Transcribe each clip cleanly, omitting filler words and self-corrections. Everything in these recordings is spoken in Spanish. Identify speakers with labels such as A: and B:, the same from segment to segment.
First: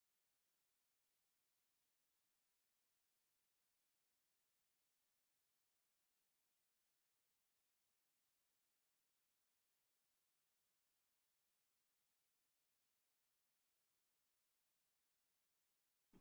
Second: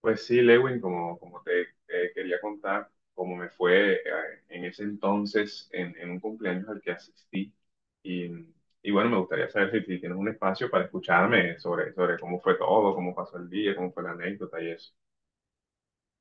A: Pues sí, Lewin, te quería contar cómo me fue en ese entonces en un cumpleaños al que asistí. Y, bueno, me gustaría saber si tienes un espacio para escucharme sobre cómo fue todo, cómo pasó el día, cómo fue la anécdota y eso.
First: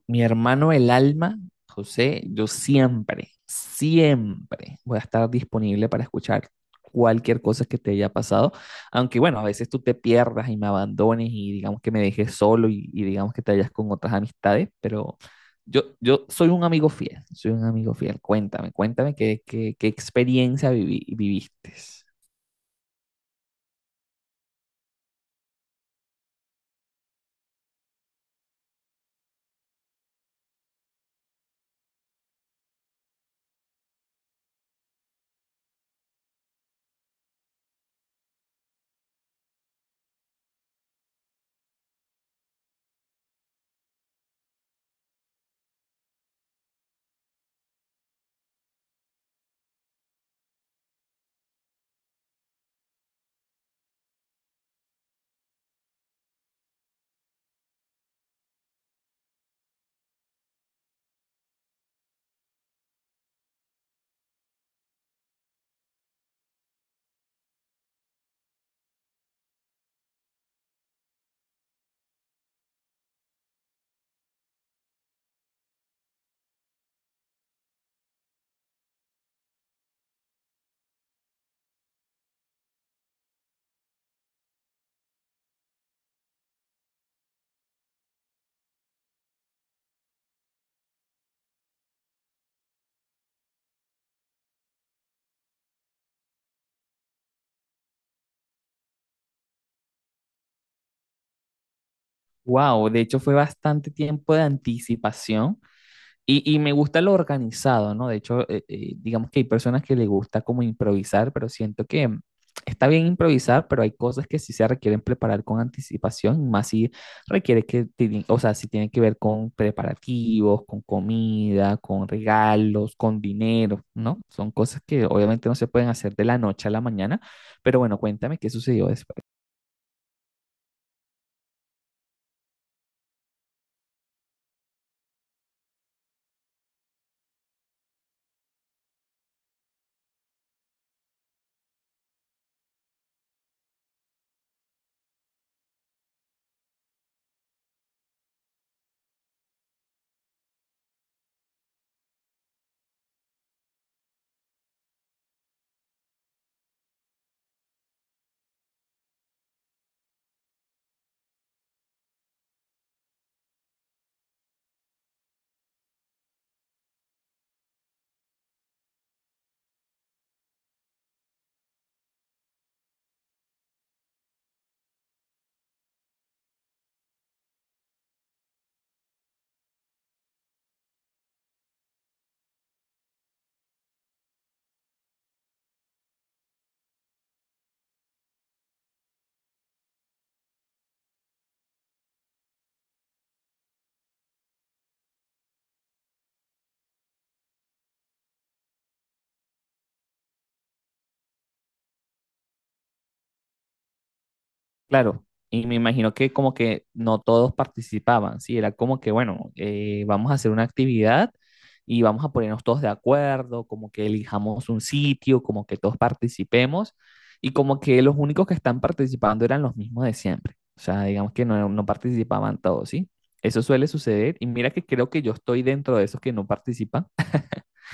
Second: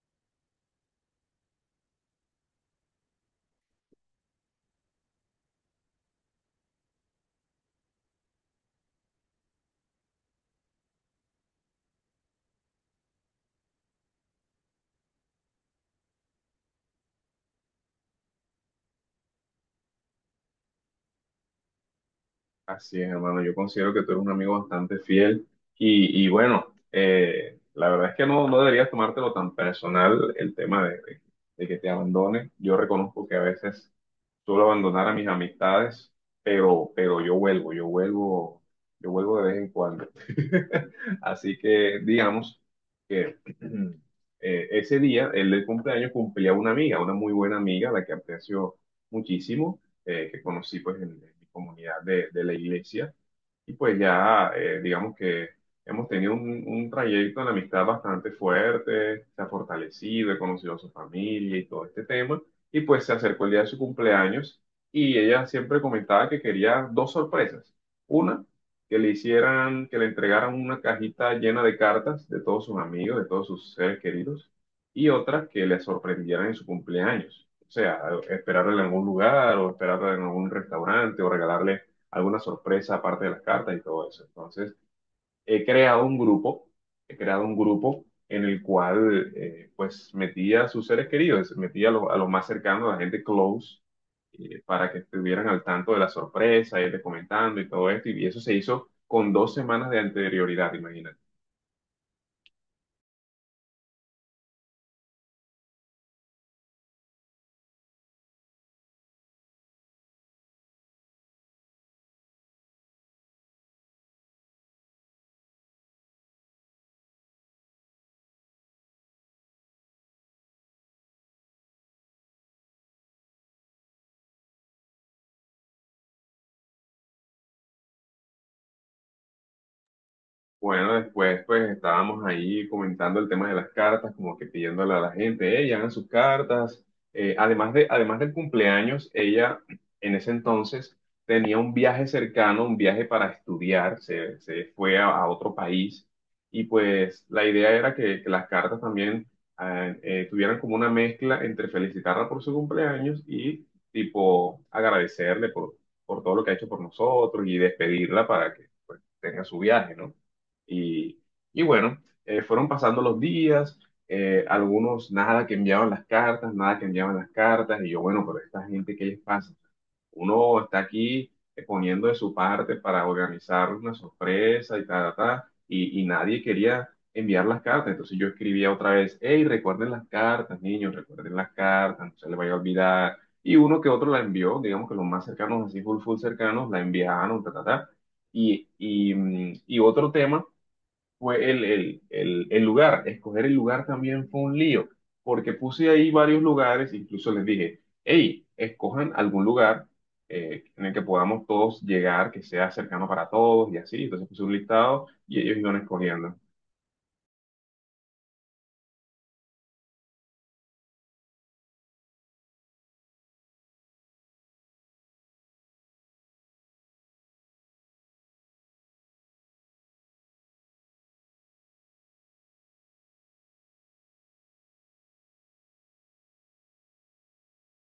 B: Mi hermano el alma, José, yo siempre, siempre voy a estar disponible para escuchar cualquier cosa que te haya pasado, aunque bueno, a veces tú te pierdas y me abandones y digamos que me dejes solo y digamos que te hayas con otras amistades, pero yo soy un amigo fiel, soy un amigo fiel. Cuéntame, cuéntame qué experiencia viviste.
A: Así es, hermano, yo considero que tú eres un amigo bastante fiel. Y bueno, la verdad es que no deberías tomártelo tan personal el tema de que te abandone. Yo reconozco que a veces suelo abandonar a mis amistades, pero yo vuelvo, yo vuelvo, yo vuelvo de vez en cuando. Así que digamos que ese día, el del cumpleaños, cumplía una amiga, una muy buena amiga, la que aprecio muchísimo, que conocí pues en mi comunidad de la iglesia. Y pues ya, digamos que hemos tenido un trayecto de amistad bastante fuerte, se ha fortalecido, he conocido a su familia y todo este tema. Y pues se acercó el día de su cumpleaños y ella siempre comentaba que quería dos sorpresas. Una, que le hicieran, que le entregaran una cajita llena de cartas de todos sus amigos, de todos sus seres queridos. Y otra, que le sorprendieran en su cumpleaños. O sea, esperarle en algún lugar o esperarla en algún restaurante o regalarle alguna sorpresa aparte de las cartas y todo eso. Entonces, he creado un grupo, he creado un grupo en el cual pues metía a sus seres queridos, metía a los más cercanos, a la gente close, para que estuvieran al tanto de la sorpresa, irles comentando y todo esto. Y eso se hizo con 2 semanas de anterioridad, imagínate.
B: Wow, de hecho fue bastante tiempo de anticipación. Y me gusta lo organizado, ¿no? De hecho, digamos que hay personas que les gusta como improvisar, pero siento que está bien improvisar, pero hay cosas que sí se requieren preparar con anticipación, más si requiere o sea, si tiene que ver con preparativos, con comida, con regalos, con dinero, ¿no? Son cosas que obviamente no se pueden hacer de la noche a la mañana, pero bueno, cuéntame qué sucedió después.
A: Bueno, después pues estábamos ahí comentando el tema de las cartas, como que pidiéndole a la gente, ella hagan sus cartas. Además del cumpleaños, ella en ese entonces tenía un viaje cercano, un viaje para estudiar, se fue a otro país y pues la idea era que las cartas también tuvieran como una mezcla entre felicitarla por su cumpleaños y tipo agradecerle por todo lo que ha hecho por nosotros y despedirla para que pues tenga su viaje, ¿no? Y, y bueno, fueron pasando los días, algunos nada que enviaban las cartas, nada que enviaban las cartas, y yo, bueno, pero esta gente, ¿qué les pasa? Uno está aquí poniendo de su parte para organizar una sorpresa y tal, y nadie quería enviar las cartas, entonces yo escribía otra vez, hey, recuerden las cartas, niños, recuerden las cartas, no se les vaya a olvidar, y uno que otro la envió, digamos que los más cercanos, así full, full cercanos, la enviaron, ta, ta, ta. Y otro tema fue el lugar. Escoger el lugar también fue un lío, porque puse ahí varios lugares, incluso les dije, hey, escojan algún lugar en el que podamos todos llegar, que sea cercano para todos y así. Entonces puse un listado
B: Claro,
A: y ellos
B: y me
A: iban
B: imagino que
A: escogiendo.
B: como que no todos participaban, ¿sí? Era como que, bueno, vamos a hacer una actividad y vamos a ponernos todos de acuerdo, como que elijamos un sitio, como que todos participemos, y como que los únicos que están participando eran los mismos de siempre, o sea, digamos que no participaban todos, ¿sí? Eso suele suceder, y mira que creo que yo estoy dentro de esos que no participan,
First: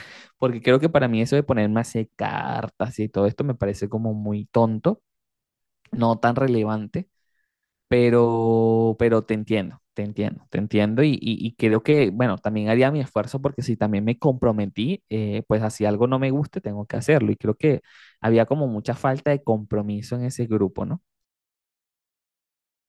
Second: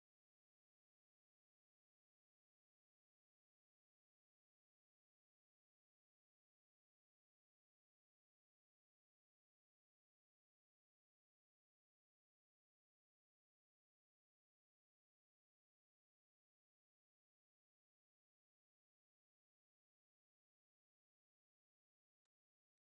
B: porque creo que para mí eso de ponerme a hacer cartas y todo esto me parece como muy tonto, no tan relevante. Pero te entiendo, te entiendo, te entiendo y creo que, bueno, también haría mi esfuerzo porque si también me comprometí, pues así algo no me guste, tengo que hacerlo. Y creo que había como mucha falta de compromiso en ese grupo, ¿no?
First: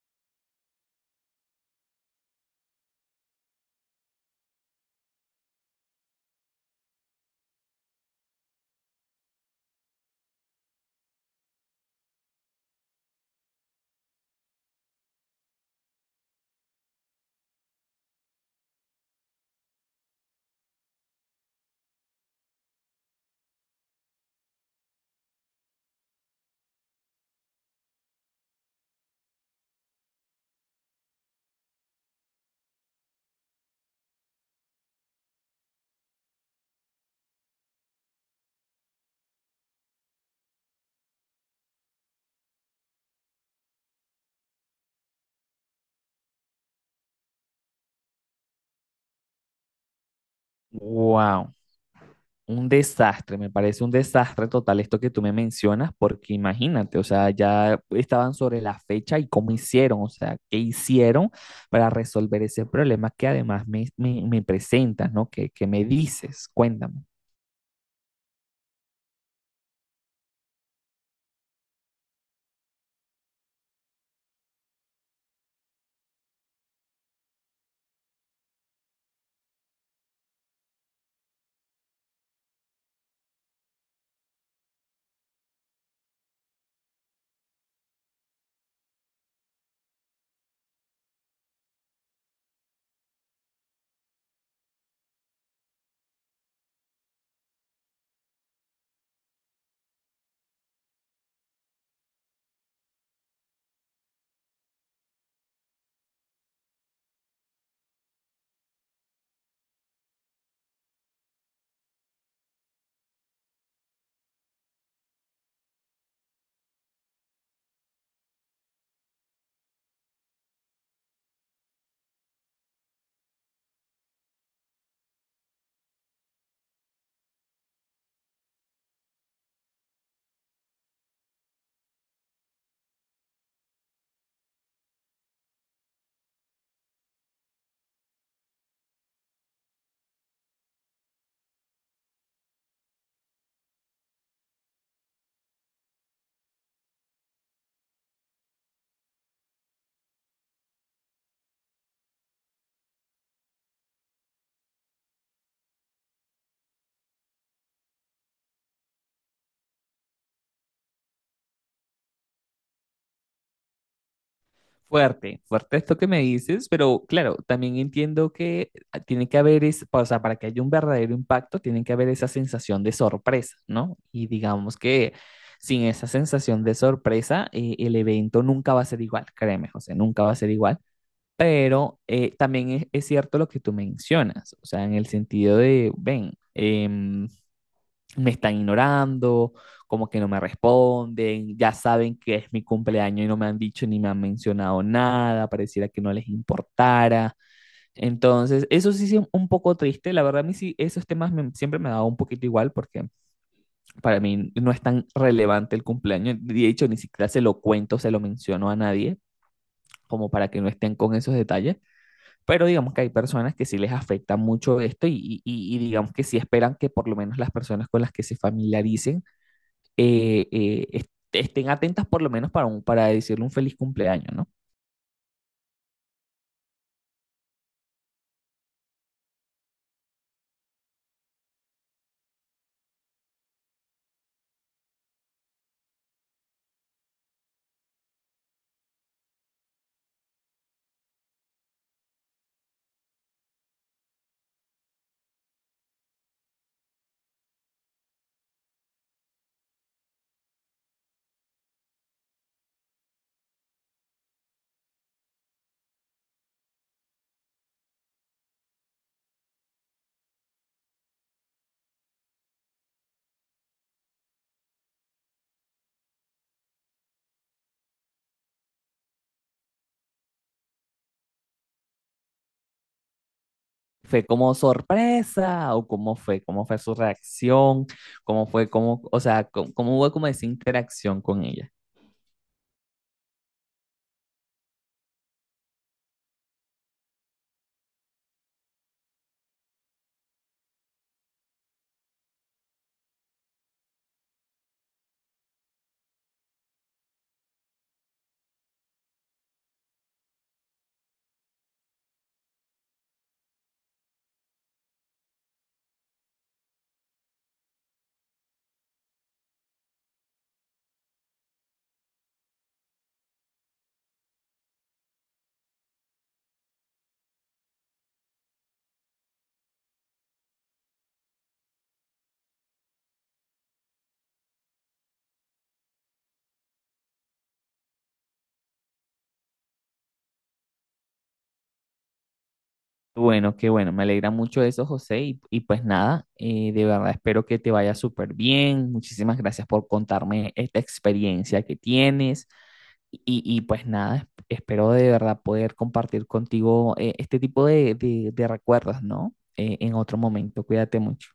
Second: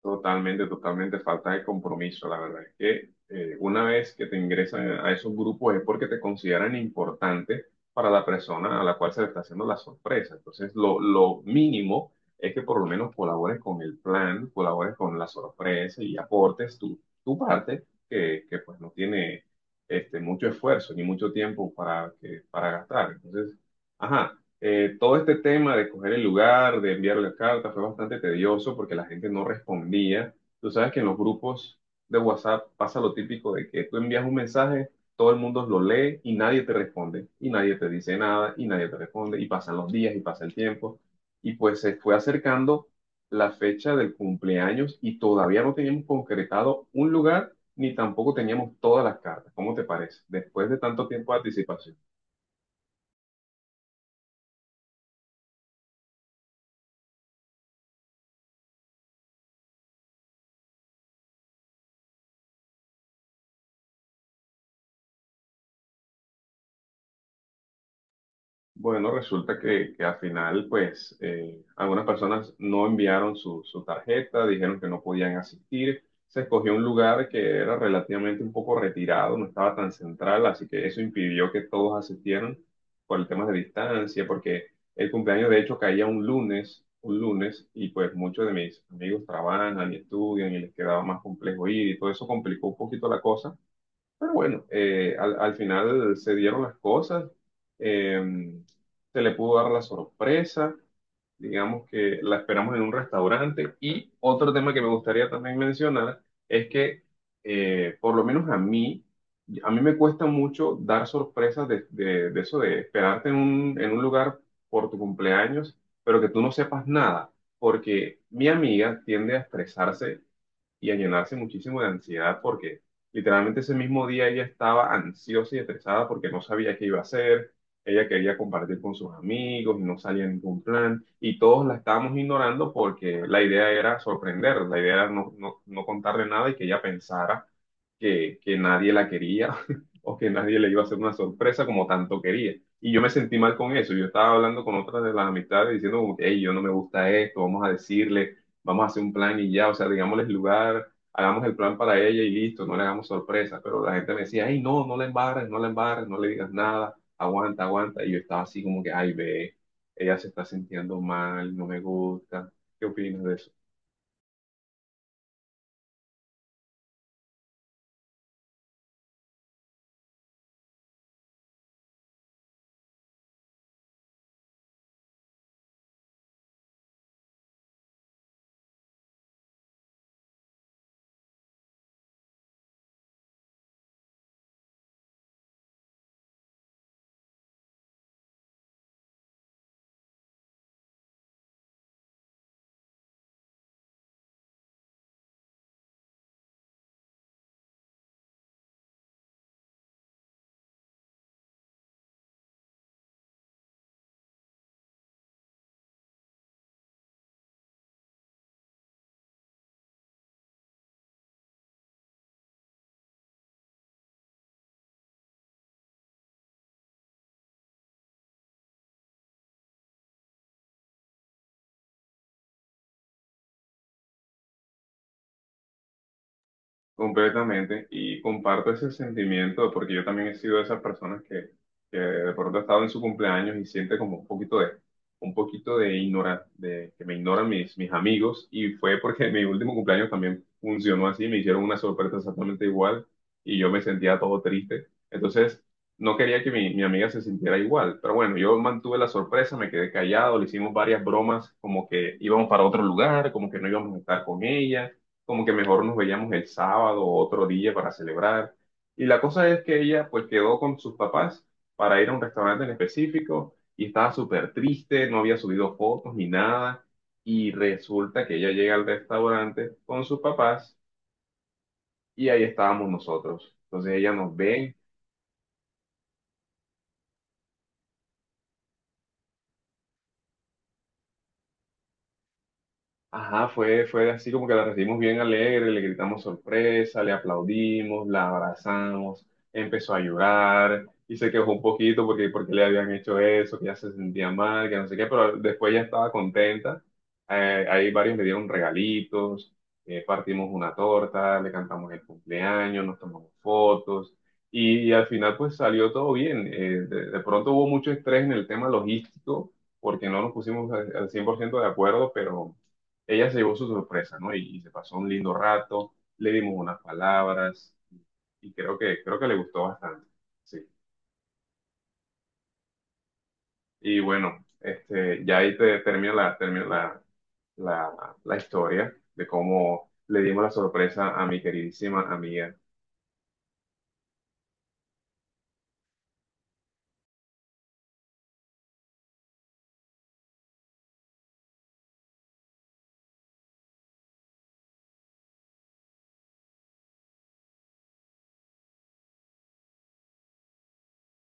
A: Totalmente, totalmente falta de compromiso. La verdad es que una vez que te ingresan a esos grupos es porque te consideran importante para la persona a la cual se le está haciendo la sorpresa. Entonces, lo mínimo es que por lo menos colabores con el plan, colabores con la sorpresa y aportes tu parte, que pues no tiene este, mucho esfuerzo ni mucho tiempo para gastar. Entonces, ajá. Todo este tema de coger el lugar, de enviar la carta, fue bastante tedioso porque la gente no respondía. Tú sabes que en los grupos de WhatsApp pasa lo típico de que tú envías un mensaje, todo el mundo lo lee y nadie te responde, y nadie te dice nada, y nadie te responde, y pasan los días y pasa el tiempo. Y pues se fue acercando la fecha del cumpleaños y todavía no teníamos concretado un lugar ni tampoco teníamos todas las cartas. ¿Cómo te parece? Después de tanto tiempo de
B: Wow,
A: anticipación.
B: un desastre, me parece un desastre total esto que tú me mencionas porque imagínate, o sea, ya estaban sobre la fecha y cómo hicieron, o sea, qué hicieron para resolver ese problema que además me presentas, ¿no? ¿Qué, qué me dices? Cuéntame.
A: Bueno, resulta que al final, pues, algunas personas no enviaron su tarjeta, dijeron que no podían asistir. Se escogió un lugar que era relativamente un poco retirado, no estaba tan central, así que eso impidió que todos asistieran por el tema de distancia, porque el cumpleaños de hecho caía un lunes, y pues muchos de mis amigos trabajan y estudian y les quedaba más complejo ir y todo eso complicó un poquito la cosa. Pero bueno, al final se dieron las cosas, eh, se le pudo dar la sorpresa, digamos que la esperamos en un restaurante. Y otro tema que me gustaría también mencionar es que, por lo menos a mí me cuesta mucho dar sorpresas de eso de esperarte en en un lugar por tu cumpleaños, pero que tú no sepas nada, porque mi amiga tiende a estresarse y a llenarse muchísimo de ansiedad porque literalmente ese mismo día ella estaba ansiosa y estresada porque no sabía qué iba a hacer, ella quería compartir con sus amigos y no salía ningún plan y todos la estábamos ignorando porque la idea era sorprender, la idea era no contarle nada y que ella pensara que nadie la quería o que nadie le iba a hacer una sorpresa como tanto quería. Y yo me sentí mal con eso. Yo estaba hablando con otras de las amistades diciendo como que, hey, yo no me gusta esto, vamos a decirle, vamos a hacer un plan y ya, o sea, digámosles el lugar, hagamos el plan para ella y listo, no le hagamos sorpresa. Pero la gente me decía, hey, no, no la embarres, no la embarres, no le digas nada, aguanta, aguanta. Y yo estaba así como que, ay, ve, ella se está sintiendo mal, no me gusta. ¿Qué opinas de eso?
B: Fuerte, fuerte esto que me dices, pero claro, también entiendo que tiene que haber, es, o sea, para que haya un verdadero impacto, tiene que haber esa sensación de sorpresa, ¿no? Y digamos que sin esa sensación de sorpresa, el evento nunca va a ser igual, créeme, José, nunca va a ser igual, pero también es cierto lo que tú mencionas, o sea, en el sentido de, ven, me están ignorando, como que no me responden, ya saben que es mi cumpleaños y no me han dicho ni me han mencionado nada, pareciera que no les importara. Entonces, eso sí es un poco triste, la verdad a mí sí, esos temas me- siempre me ha dado un poquito igual porque para mí no es tan relevante el cumpleaños, de hecho ni siquiera se lo cuento, se lo menciono a nadie, como para que no estén con esos detalles, pero digamos que hay personas que sí les afecta mucho esto y digamos que sí esperan que por lo menos las personas con las que se familiaricen estén atentas por lo menos para, un, para decirle un feliz cumpleaños, ¿no?
A: Completamente, y comparto ese sentimiento porque yo también he sido de esas personas que de pronto ha estado en su cumpleaños y siente como un poquito de ignorar, de que me ignoran mis amigos y fue porque mi último cumpleaños también funcionó así, me hicieron una sorpresa exactamente igual y yo me sentía todo triste. Entonces, no quería que mi amiga se sintiera igual, pero bueno, yo mantuve la sorpresa, me quedé callado, le hicimos varias bromas como que íbamos para otro lugar, como que no íbamos a estar con ella como que mejor nos veíamos el sábado o otro día para celebrar. Y la cosa es que ella pues quedó con sus papás para ir a un restaurante en específico y estaba súper triste, no había subido fotos ni nada. Y resulta que ella llega al restaurante con sus papás y ahí estábamos nosotros. Entonces ella
B: ¿Fue
A: nos
B: como
A: ve.
B: sorpresa o cómo fue? ¿Cómo fue su reacción? ¿Cómo fue? ¿Cómo, o sea, cómo, cómo hubo como esa interacción con ella?
A: Ajá, fue, fue así como que la recibimos bien alegre, le gritamos sorpresa, le aplaudimos, la abrazamos, empezó a llorar y se quejó un poquito porque, porque le habían hecho eso, que ya se sentía mal, que no sé qué, pero después ya estaba contenta. Ahí varios le dieron regalitos, partimos una torta, le cantamos el cumpleaños, nos tomamos fotos y al final pues salió todo bien. De pronto hubo mucho estrés en el tema logístico porque no nos pusimos al 100% de acuerdo, pero... Ella se llevó su sorpresa, ¿no? Y se pasó un lindo rato, le dimos unas palabras y creo que le gustó bastante, sí. Y bueno, este, ya ahí te termino termino la historia de cómo le dimos la sorpresa a mi queridísima amiga.
B: Bueno, qué bueno, me alegra mucho eso, José. Y pues nada, de verdad espero que te vaya súper bien. Muchísimas gracias por contarme esta experiencia que tienes. Y pues nada, es- espero de verdad poder compartir contigo este tipo de recuerdos, ¿no? En otro momento. Cuídate mucho.